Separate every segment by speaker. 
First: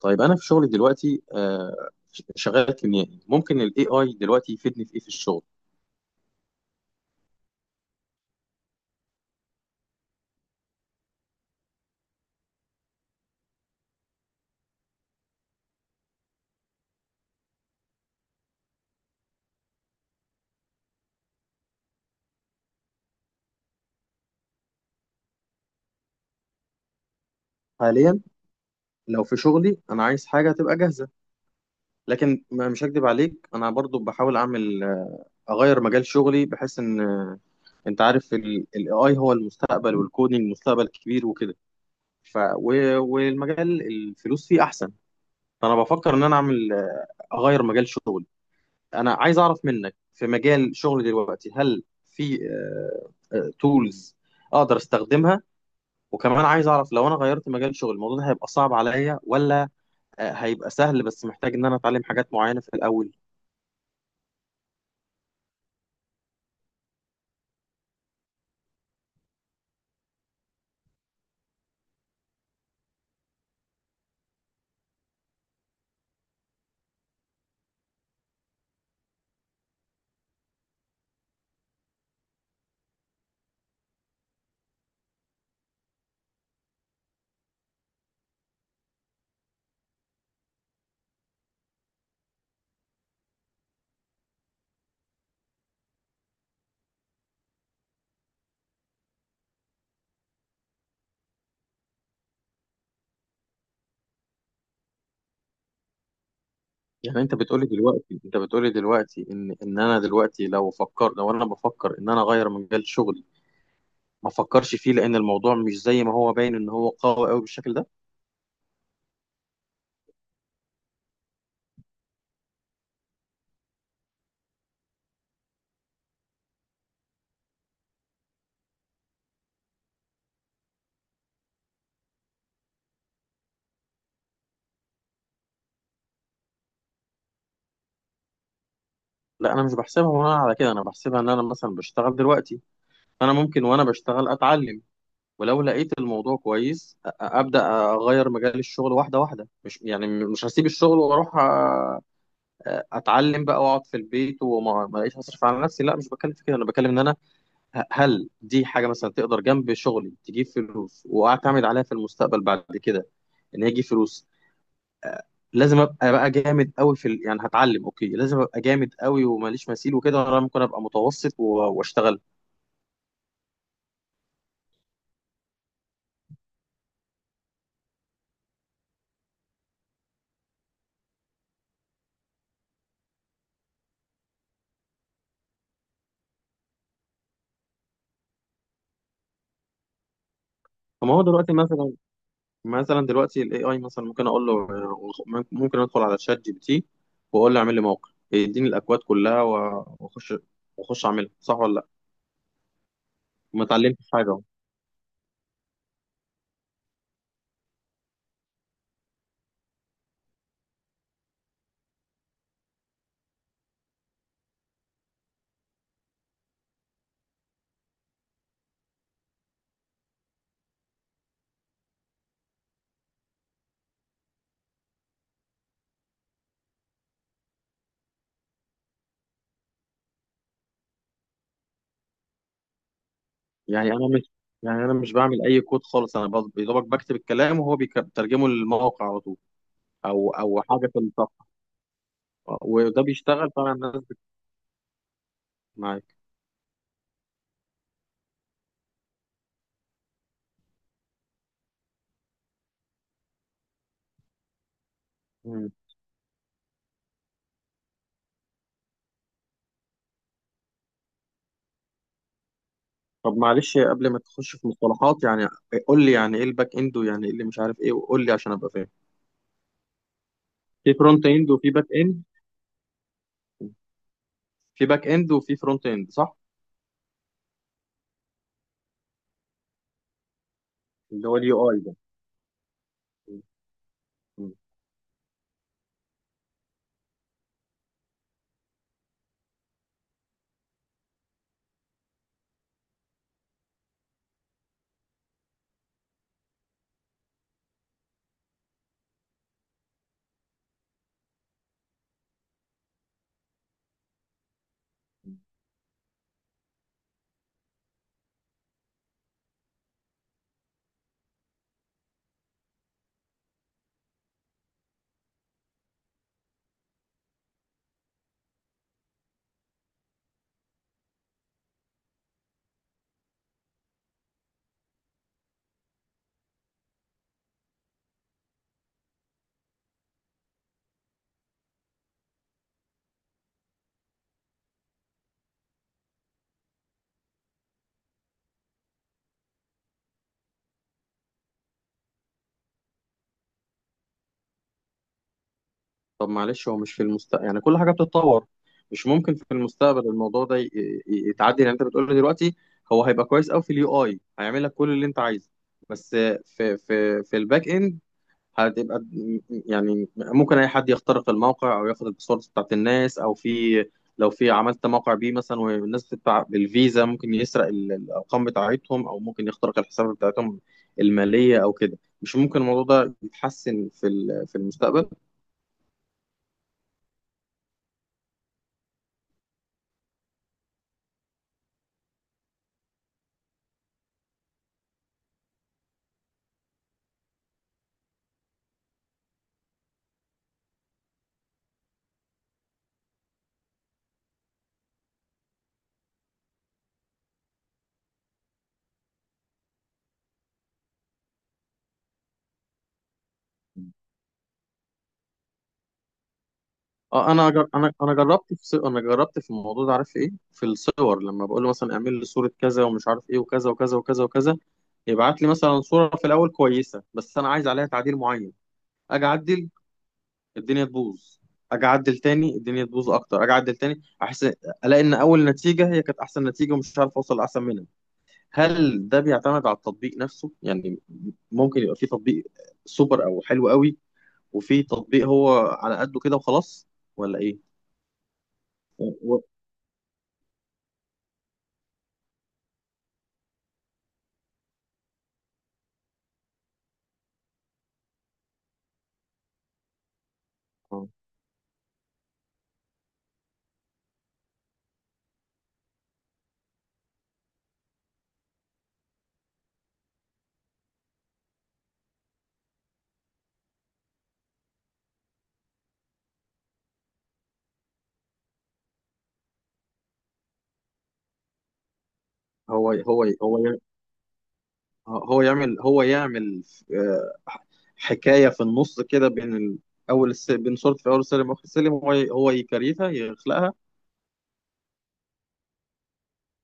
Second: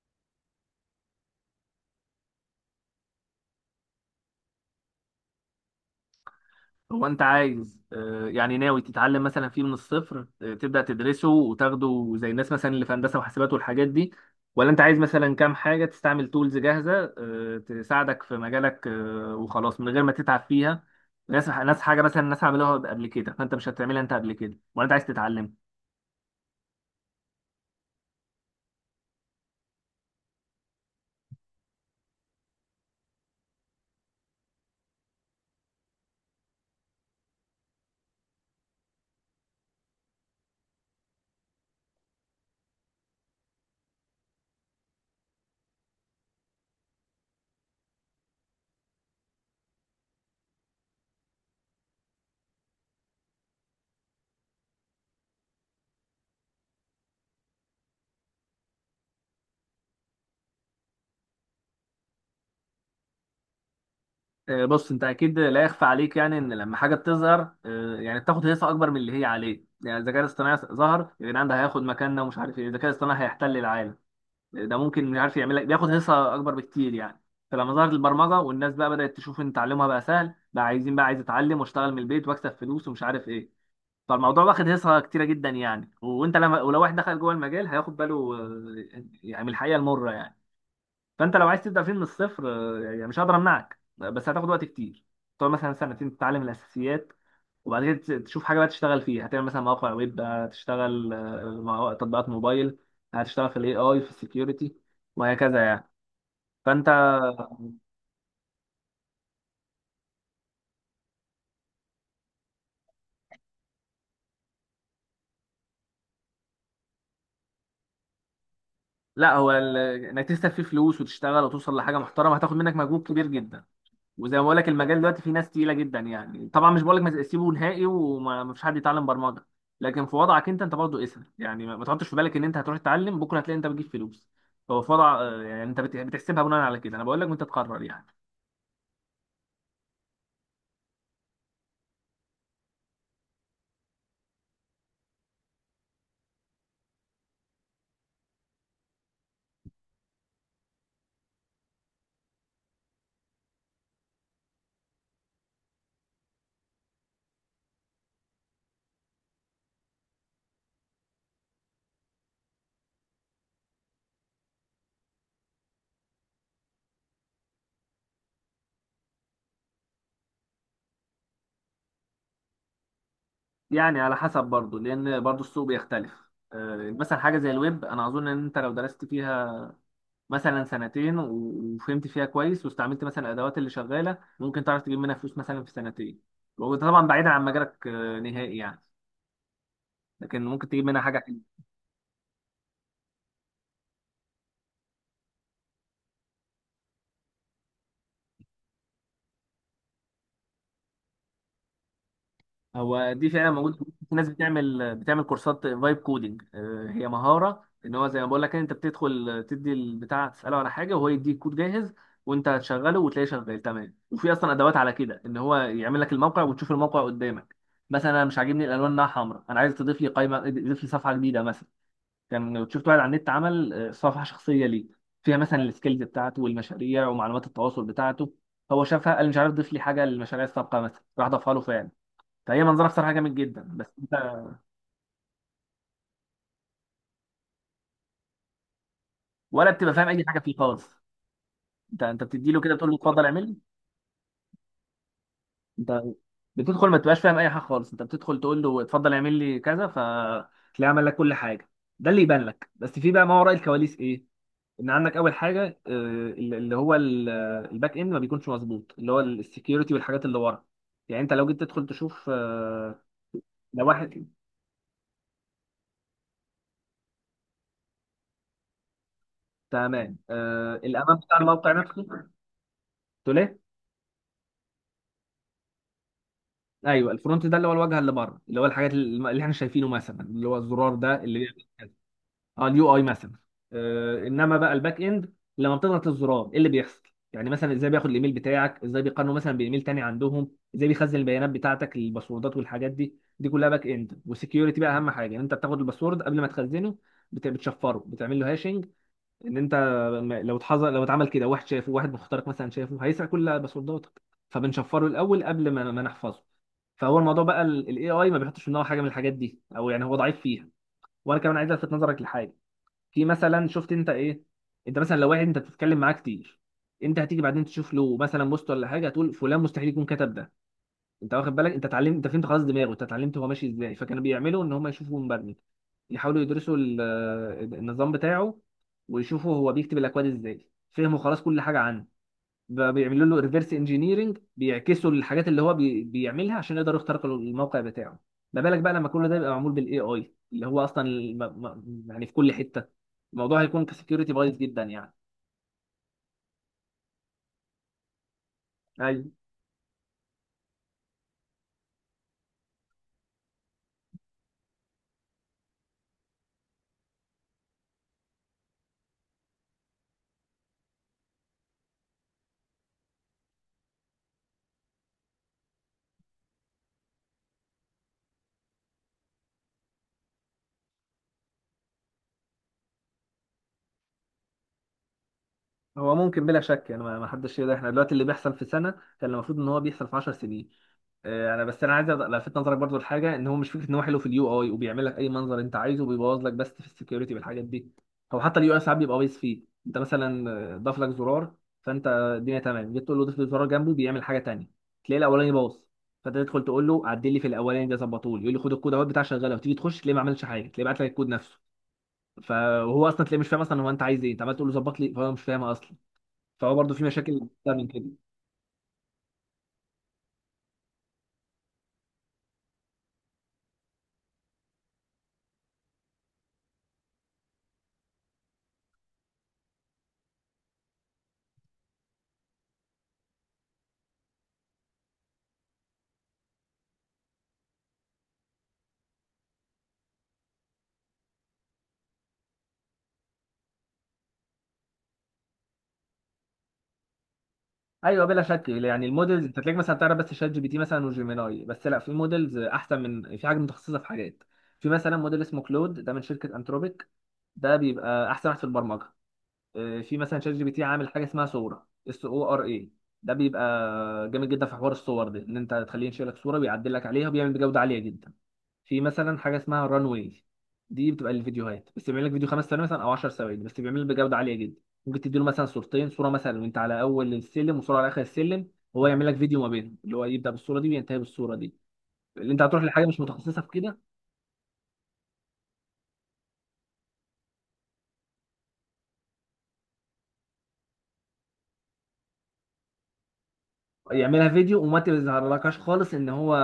Speaker 1: طيب، انا في شغلي دلوقتي شغال كيميائي. ممكن الـAI دلوقتي يفيدني في ايه في الشغل
Speaker 2: هو انت عايز يعني ناوي تتعلم مثلا فيه من الصفر، تبدأ تدرسه وتاخده زي الناس مثلا اللي في هندسة وحاسبات والحاجات دي. ولا انت عايز مثلا كام حاجة تستعمل تولز جاهزة تساعدك في مجالك وخلاص من غير ما تتعب فيها. ناس حاجة مثلا الناس عملوها قبل كده فانت مش هتعملها انت قبل كده، ولا انت عايز تتعلم؟
Speaker 1: حاليا؟ لو في شغلي انا عايز حاجه تبقى جاهزه، لكن مش هكدب عليك. انا برضو بحاول اعمل، اغير مجال شغلي بحيث ان انت عارف الـAI هو المستقبل، والكودينج مستقبل كبير وكده. والمجال الفلوس فيه احسن. فانا بفكر ان انا اعمل، اغير مجال شغلي. انا عايز اعرف منك، في مجال شغلي دلوقتي، هل في تولز اقدر استخدمها؟ وكمان عايز اعرف، لو انا غيرت مجال شغلي، الموضوع ده هيبقى صعب عليا، ولا هيبقى سهل بس محتاج ان انا اتعلم حاجات معينة في الاول؟
Speaker 2: بص، انت اكيد لا يخفى عليك يعني ان لما حاجة بتظهر يعني بتاخد هيصة اكبر من اللي هي عليه. يعني الذكاء الاصطناعي ظهر يبقى يعني ده هياخد مكاننا ومش عارف ايه، الذكاء الاصطناعي هيحتل العالم، ده ممكن مش عارف يعمل لك بياخد حصه اكبر بكتير يعني. فلما ظهرت البرمجه والناس بقى بدات تشوف ان تعلمها بقى سهل، بقى عايزين بقى عايز اتعلم واشتغل من البيت واكسب فلوس ومش عارف ايه. فالموضوع واخد حصه كتيره جدا يعني. وانت لما ولو واحد دخل جوه المجال هياخد باله يعني من الحقيقه المره يعني. فانت لو عايز تبدا فيه من الصفر يعني مش هقدر امنعك، بس هتاخد وقت كتير. تقعد مثلا سنتين تتعلم الاساسيات، وبعد كده تشوف حاجه بقى تشتغل فيها. هتعمل مثلا مواقع ويب، هتشتغل تطبيقات موبايل، هتشتغل في الاي اي، في السكيورتي، وهكذا يعني. فانت
Speaker 1: يعني انت بتقولي دلوقتي، ان ان انا دلوقتي لو فكر لو انا بفكر ان انا اغير مجال شغلي ما افكرش فيه، لان الموضوع مش زي ما هو باين ان هو قوي قوي بالشكل ده.
Speaker 2: لا هو ال- انك تكسب فيه فلوس وتشتغل وتوصل لحاجه محترمه هتاخد منك مجهود كبير جدا. وزي ما بقول لك المجال دلوقتي فيه ناس تقيله جدا يعني. طبعا مش بقول لك ما سيبه نهائي وما فيش حد يتعلم برمجه، لكن في وضعك انت، انت برضه اسهل يعني. ما تحطش في بالك ان انت هتروح تتعلم بكره هتلاقي انت بتجيب فلوس. هو في وضع يعني انت بتحسبها بناء على كده، انا بقول لك وانت تقرر يعني.
Speaker 1: لا، انا مش بحسبها وانا على كده. انا بحسبها ان انا مثلا بشتغل دلوقتي، انا ممكن وانا بشتغل اتعلم، ولو لقيت الموضوع كويس ابدا اغير مجال الشغل واحده واحده. مش يعني مش هسيب الشغل واروح اتعلم بقى واقعد في البيت، وما ما الاقيش هصرف على نفسي. لا، مش بتكلم في كده. انا بتكلم ان انا هل دي حاجه مثلا تقدر جنب شغلي تجيب فلوس، واعتمد عليها في المستقبل بعد كده، ان هي تجيب فلوس؟ لازم ابقى بقى جامد قوي في ال... يعني هتعلم، اوكي، لازم ابقى جامد قوي وماليش مثيل وكده، ولا ممكن ابقى متوسط واشتغل؟
Speaker 2: يعني على حسب برضه، لان برضه السوق بيختلف مثلا حاجه زي الويب انا اظن ان انت لو درست فيها مثلا سنتين وفهمت فيها كويس واستعملت مثلا الادوات اللي شغاله، ممكن تعرف تجيب منها فلوس مثلا في سنتين. وده طبعا بعيدا عن مجالك نهائي يعني، لكن ممكن تجيب منها
Speaker 1: فما هو
Speaker 2: حاجه.
Speaker 1: دلوقتي مثلا، مثلا دلوقتي الـAI مثلا ممكن اقول له، ممكن ادخل على ChatGPT واقول له اعمل لي موقع يديني الاكواد كلها، واخش اعملها صح ولا لا؟
Speaker 2: هو دي فعلا
Speaker 1: ما
Speaker 2: موجود.
Speaker 1: اتعلمتش
Speaker 2: في ناس
Speaker 1: حاجه أهو.
Speaker 2: بتعمل كورسات فايب كودنج. هي مهاره، ان هو زي ما بقول لك انت بتدخل تدي البتاع تساله على حاجه وهو يديك كود جاهز، وانت هتشغله وتلاقيه شغال تمام. وفي اصلا ادوات على كده ان هو يعمل لك الموقع وتشوف الموقع قدامك. مثلا انا مش عاجبني الالوان انها حمراء، انا عايز تضيف لي قائمه، تضيف لي صفحه جديده مثلا. كان شفت واحد على النت عمل صفحه شخصيه ليه، فيها مثلا السكيلز بتاعته والمشاريع ومعلومات التواصل بتاعته. هو شافها قال مش عارف، ضيف لي حاجه للمشاريع السابقه مثلا، راح ضافها له فعلا. فهي منظره بصراحه جامد جدا، بس
Speaker 1: يعني انا مش
Speaker 2: انت
Speaker 1: يعني انا مش بعمل اي كود خالص. انا يا دوبك بكتب الكلام وهو بيترجمه للموقع على طول،
Speaker 2: ولا بتبقى فاهم اي
Speaker 1: او
Speaker 2: حاجه فيه
Speaker 1: او حاجه في
Speaker 2: خالص.
Speaker 1: الصفحه.
Speaker 2: انت بتدي له كده تقول له
Speaker 1: وده
Speaker 2: اتفضل اعمل
Speaker 1: بيشتغل
Speaker 2: لي.
Speaker 1: فعلا؟ الناس
Speaker 2: انت
Speaker 1: معاك؟
Speaker 2: بتدخل ما تبقاش فاهم اي حاجه خالص، انت بتدخل تقول له اتفضل اعمل لي كذا، فتلاقيه عمل لك كل حاجه. ده اللي يبان لك، بس في بقى ما وراء الكواليس ايه. ان عندك اول
Speaker 1: مم.
Speaker 2: حاجه، آه، اللي هو ال- الباك اند ما بيكونش مظبوط، اللي هو السكيورتي والحاجات اللي ورا. يعني انت لو جيت تدخل تشوف
Speaker 1: طب معلش،
Speaker 2: لو
Speaker 1: قبل ما
Speaker 2: واحد،
Speaker 1: تخش في مصطلحات يعني، قول لي يعني ايه الباك اند، ويعني ايه اللي مش عارف ايه، وقول لي عشان ابقى فاهم.
Speaker 2: تمام.
Speaker 1: في
Speaker 2: الامان
Speaker 1: فرونت
Speaker 2: بتاع
Speaker 1: اند وفي
Speaker 2: الموقع
Speaker 1: باك
Speaker 2: نفسه.
Speaker 1: اند؟
Speaker 2: تقول ايه؟
Speaker 1: في باك اند وفي فرونت اند، صح؟
Speaker 2: ايوه، الفرونت ده اللي هو الواجهه اللي بره، اللي هو الحاجات اللي احنا شايفينه، مثلا اللي هو الزرار ده
Speaker 1: اللي هو
Speaker 2: اللي بيعمل
Speaker 1: الـUI
Speaker 2: كذا.
Speaker 1: ده.
Speaker 2: اه، اليو اي مثلا.
Speaker 1: مم.
Speaker 2: آه،
Speaker 1: مم.
Speaker 2: انما بقى الباك اند، لما بتضغط الزرار ايه اللي بيحصل؟ يعني مثلا ازاي بياخد الايميل بتاعك، ازاي بيقارنه مثلا بايميل تاني عندهم، ازاي بيخزن البيانات بتاعتك الباسوردات والحاجات دي كلها باك اند. والسكيورتي بقى اهم حاجه يعني، انت بتاخد الباسورد قبل ما تخزنه بتشفره، بتعمل له هاشنج. ان انت لو اتحظر، لو اتعمل كده واحد شافه، واحد مخترق مثلا شافه، هيسرق كل باسورداتك، فبنشفره الاول قبل ما نحفظه. فهو الموضوع بقى الاي اي ما بيحطش في دماغه حاجه من الحاجات دي، او يعني هو ضعيف فيها. وانا كمان عايز الفت نظرك لحاجه. في مثلا شفت انت ايه، انت مثلا لو واحد انت بتتكلم معاه كتير، انت هتيجي بعدين تشوف له مثلا بوست ولا حاجه، هتقول فلان مستحيل يكون كتب ده. انت واخد بالك؟ انت اتعلمت، انت فهمت خلاص دماغه، انت اتعلمت هو ماشي ازاي. فكانوا بيعملوا ان هم يشوفوا مبرمج، يحاولوا يدرسوا النظام بتاعه، ويشوفوا هو بيكتب الاكواد ازاي، فهموا خلاص كل حاجه عنه، بقى بيعملوا له ريفرس انجينيرنج، بيعكسوا الحاجات اللي هو بيعملها عشان يقدروا يخترقوا الموقع بتاعه. ما بالك بقى لما كل ده يبقى معمول بالاي اي اللي هو اصلا يعني في كل حته، الموضوع هيكون كسكيورتي بايظ جدا يعني.
Speaker 1: طب معلش، هو مش في المستقبل يعني كل حاجه بتتطور، مش
Speaker 2: ايوه،
Speaker 1: ممكن في المستقبل الموضوع ده يتعدل؟ يعني انت بتقول لي دلوقتي هو هيبقى كويس قوي في الـUI، هيعمل لك كل اللي انت عايزه، بس في في في الباك اند هتبقى، يعني ممكن اي حد يخترق الموقع او ياخد الباسوردز بتاعت الناس، او في، لو في عملت موقع بيه مثلا والناس تدفع بالفيزا، ممكن يسرق الارقام بتاعتهم، او ممكن يخترق الحسابات بتاعتهم الماليه او كده؟ مش ممكن الموضوع ده يتحسن في في المستقبل؟
Speaker 2: هو ممكن بلا شك يعني. ما حدش يقدر، احنا دلوقتي اللي بيحصل في سنه كان المفروض ان هو بيحصل في 10 سنين. انا بس عايز الفت نظرك برضو لحاجه. ان هو مش فكره ان هو حلو في اليو اي وبيعمل لك اي منظر انت عايزه وبيبوظ لك بس في السكيورتي بالحاجات دي. هو حتى اليو اي ساعات بيبقى بايظ فيه. انت مثلا ضاف لك زرار، فانت الدنيا تمام، جيت تقول له ضيف لي زرار جنبه بيعمل حاجه تانيه، تلاقي الاولاني باظ. فانت تدخل تقول له عدل لي في الاولاني ده، ظبطه لي، يقول لي خد الكود اهوت بتاع شغاله، وتيجي تخش تلاقيه ما عملش حاجه، تلاقيه بعت لك الكود نفسه. فهو اصلا تلاقيه مش فاهم اصلا هو انت عايز ايه، انت عمال تقول له ظبط لي فهو مش فاهم اصلا. فهو برضو في
Speaker 1: اه،
Speaker 2: مشاكل
Speaker 1: انا جر-
Speaker 2: اكتر من
Speaker 1: انا
Speaker 2: كده.
Speaker 1: انا جربت في ص- انا جربت في الموضوع ده. عارف ايه؟ في الصور، لما بقول له مثلا اعمل لي صوره كذا ومش عارف ايه وكذا وكذا وكذا وكذا، يبعت لي مثلا صوره في الاول كويسه، بس انا عايز عليها تعديل معين. اجي اعدل الدنيا تبوظ، اجي اعدل تاني الدنيا تبوظ اكتر، اجي اعدل تاني احس، الاقي ان اول نتيجه هي كانت احسن نتيجه، ومش عارف اوصل لاحسن منها. هل ده بيعتمد على التطبيق نفسه يعني؟ ممكن يبقى في تطبيق سوبر او حلو قوي، وفي تطبيق هو على قده كده وخلاص، ولا ايه؟
Speaker 2: ايوه بلا شك يعني.
Speaker 1: هو
Speaker 2: المودلز انت تلاقيك مثلا تعرف بس شات جي بي تي مثلا وجيميناي بس، لا في مودلز احسن، من في حاجه متخصصه في حاجات. في مثلا موديل اسمه كلود، ده من شركه انتروبيك، ده بيبقى احسن واحد في البرمجه. في مثلا شات جي بي تي عامل حاجه اسمها صوره اس او ار اي، ده بيبقى جامد جدا في حوار الصور ده، ان انت تخليه ينشئ لك صوره ويعدل لك عليها، وبيعمل بجوده عاليه جدا. في مثلا حاجه اسمها ران واي، دي بتبقى للفيديوهات، بس بيعمل لك فيديو 5 ثواني مثلا او 10 ثواني، بس بيعمل بجوده عاليه جدا. ممكن تديله مثلا صورتين، صوره مثلا وانت على اول السلم وصوره على اخر السلم، وهو يعمل لك فيديو ما بينهم، اللي هو يبدا بالصوره دي وينتهي بالصوره دي. اللي انت هتروح
Speaker 1: هو
Speaker 2: لحاجه مش
Speaker 1: هو هو
Speaker 2: متخصصه في
Speaker 1: يع-
Speaker 2: كده،
Speaker 1: هو يعمل آه، حكايه في النص كده، بين صورة في اول السلم واخر السلم، هو هو يكريتها، يخلقها.
Speaker 2: يعملها فيديو وما تظهرلكش خالص ان هو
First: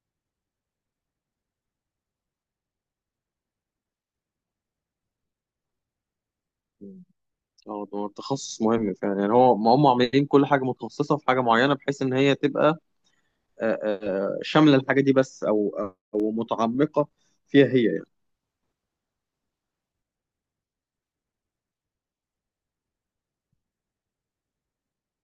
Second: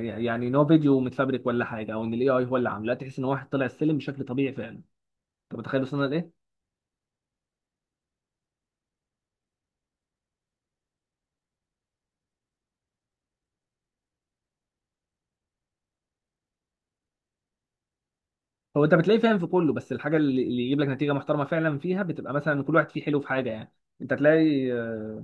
Speaker 2: يعني ان هو فيديو متفبرك ولا حاجه، او ان الاي اي هو اللي عامله. لا، تحس ان واحد طلع السلم بشكل طبيعي فعلا. انت متخيل وصلنا لايه؟
Speaker 1: اه، ده تخصص مهم فعلا. يعني هو ما هم عاملين كل حاجه متخصصه في حاجه معينه بحيث ان هي تبقى شامله الحاجه دي بس، او او متعمقه فيها هي يعني.
Speaker 2: هو انت بتلاقيه فاهم في كله، بس الحاجه اللي يجيب لك نتيجه محترمه فعلا فيها بتبقى مثلا، كل واحد فيه حلو في حاجه يعني. انت تلاقي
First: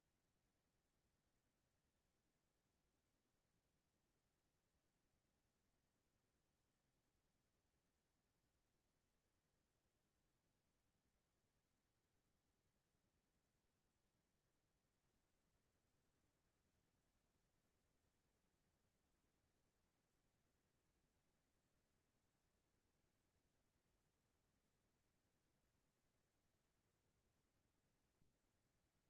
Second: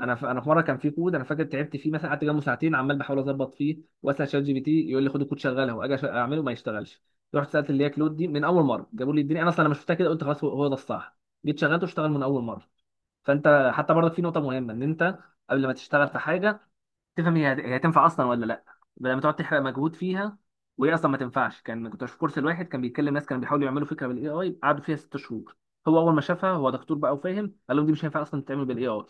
Speaker 2: انا في مره كان في كود انا فاكر تعبت فيه. مثلا قعدت جنبه ساعتين عمال بحاول اظبط فيه واسال شات جي بي تي، يقول لي خد الكود شغله، واجي اعمله ما يشتغلش. رحت سالت اللي هي كلود دي، من اول مره جابوا لي الدنيا، انا اصلا لما شفتها كده قلت خلاص هو هو ده الصح، جيت شغلته اشتغل من اول مره. فانت حتى برضك في نقطه مهمه، ان انت قبل ما تشتغل في حاجه تفهم هي هي هتنفع اصلا ولا لا، لما تقعد تحرق مجهود فيها وهي اصلا ما تنفعش. كان كنت في كورس، الواحد كان بيتكلم، ناس كانوا بيحاولوا يعملوا فكره بالاي اي قعدوا فيها 6 شهور، هو اول ما شافها هو دكتور بقى وفاهم، قال لهم دي مش هينفع اصلا تتعمل بالاي اي.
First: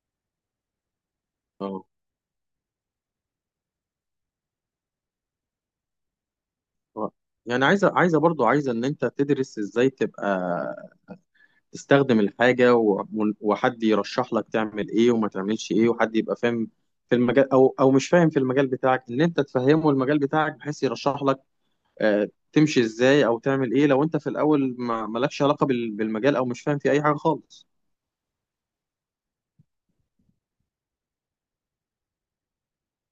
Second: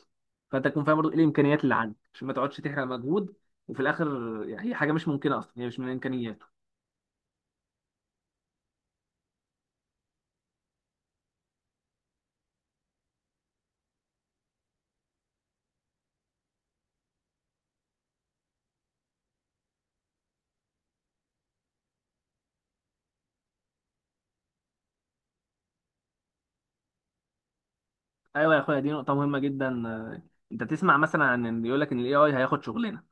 Speaker 2: فانت تكون فاهم برضه ايه الامكانيات اللي
Speaker 1: اه
Speaker 2: عندك عشان ما تقعدش تحرق مجهود وفي الاخر يعني هي حاجه مش ممكنه اصلا، هي مش من امكانياته.
Speaker 1: آه. يعني عايزه عايزه برضو عايزه ان انت تدرس ازاي تبقى تستخدم الحاجه، وحد يرشح لك تعمل ايه وما تعملش ايه، وحد يبقى فاهم في المجال او او مش فاهم في المجال بتاعك، ان انت تفهمه المجال بتاعك بحيث يرشح لك تمشي ازاي او تعمل ايه، لو انت في الاول ما مالكش علاقه بالمجال، او مش فاهم في اي حاجه خالص.
Speaker 2: ايوه يا اخويا، دي نقطه مهمه جدا. انت تسمع مثلا عن إن يقول لك ان الاي اي هياخد شغلنا.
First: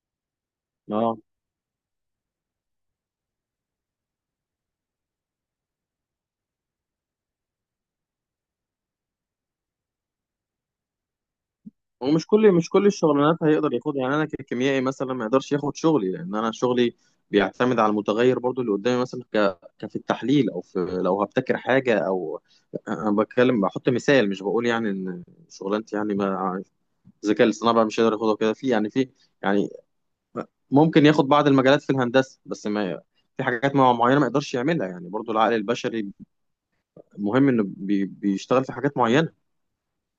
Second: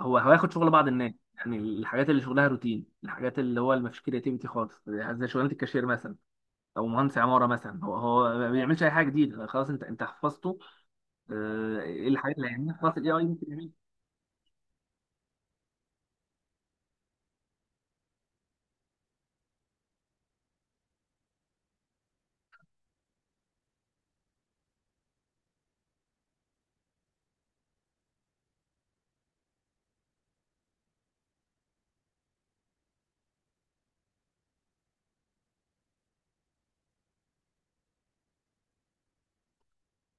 Speaker 2: هو هياخد شغل بعض الناس،
Speaker 1: اه.
Speaker 2: يعني الحاجات اللي شغلها روتين، الحاجات اللي هو اللي ما فيش كرياتيفيتي خالص، زي شغلانه الكاشير مثلا، او مهندس عماره مثلا، هو هو ما بيعملش اي حاجه جديده خلاص، انت انت حفظته. ايه
Speaker 1: ومش
Speaker 2: الحاجات اللي
Speaker 1: كل مش
Speaker 2: هيعملها،
Speaker 1: كل
Speaker 2: خلاص الاي اي
Speaker 1: الشغلانات
Speaker 2: ممكن يعملها.
Speaker 1: هيقدر ياخدها. يعني انا ككيميائي مثلا ما يقدرش ياخد شغلي، لان انا شغلي بيعتمد على المتغير برضو اللي قدامي مثلا، كفي التحليل، او في لو هبتكر حاجه، او انا بتكلم بحط مثال، مش بقول يعني ان شغلانتي يعني ما الذكاء الاصطناعي بقى مش هيقدر ياخدها كده في، يعني في، يعني ممكن ياخد بعض المجالات في الهندسه، بس ما في حاجات معينه ما يقدرش يعملها، يعني برضو العقل البشري المهم انه بيشتغل في حاجات معينه.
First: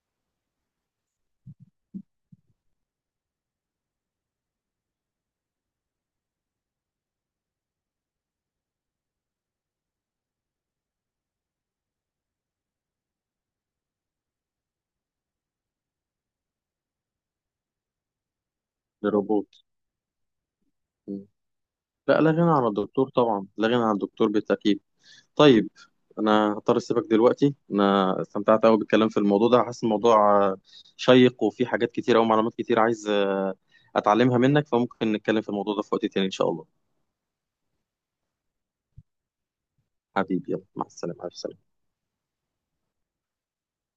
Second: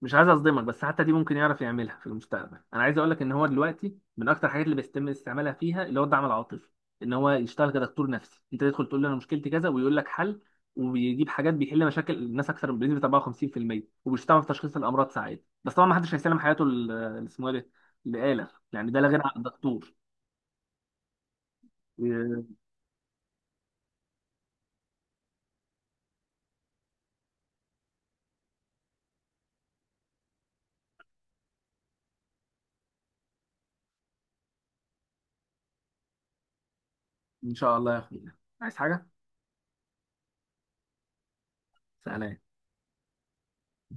Speaker 2: مش عايز اصدمك، بس حتى دي ممكن يعرف يعملها في المستقبل. انا عايز اقول لك ان هو دلوقتي من اكتر الحاجات اللي بيتم استعمالها فيها اللي هو الدعم العاطفي، ان هو يشتغل كدكتور نفسي. انت تدخل تقول له انا مشكلتي كذا ويقول لك حل، وبيجيب حاجات بيحل مشاكل الناس اكثر من بنسبه 54%، وبيشتغل في تشخيص الامراض ساعات. بس طبعا ما حدش هيسلم حياته اللي اسمه ايه، ده لآلة يعني، ده لا غير عن
Speaker 1: للروبوت.
Speaker 2: الدكتور.
Speaker 1: مم. لا، لا
Speaker 2: آه،
Speaker 1: غنى عن الدكتور، طبعا لا غنى عن الدكتور بالتاكيد. طيب، انا هضطر اسيبك دلوقتي. انا استمتعت قوي بالكلام في الموضوع ده، حاسس الموضوع شيق وفي حاجات كتير او معلومات كتير عايز اتعلمها منك، فممكن نتكلم في الموضوع ده في وقت تاني ان شاء الله.
Speaker 2: ان شاء الله يا اخويا، عايز حاجه؟
Speaker 1: حبيبي، يلا، مع السلامه، ألف سلامة.
Speaker 2: سلام.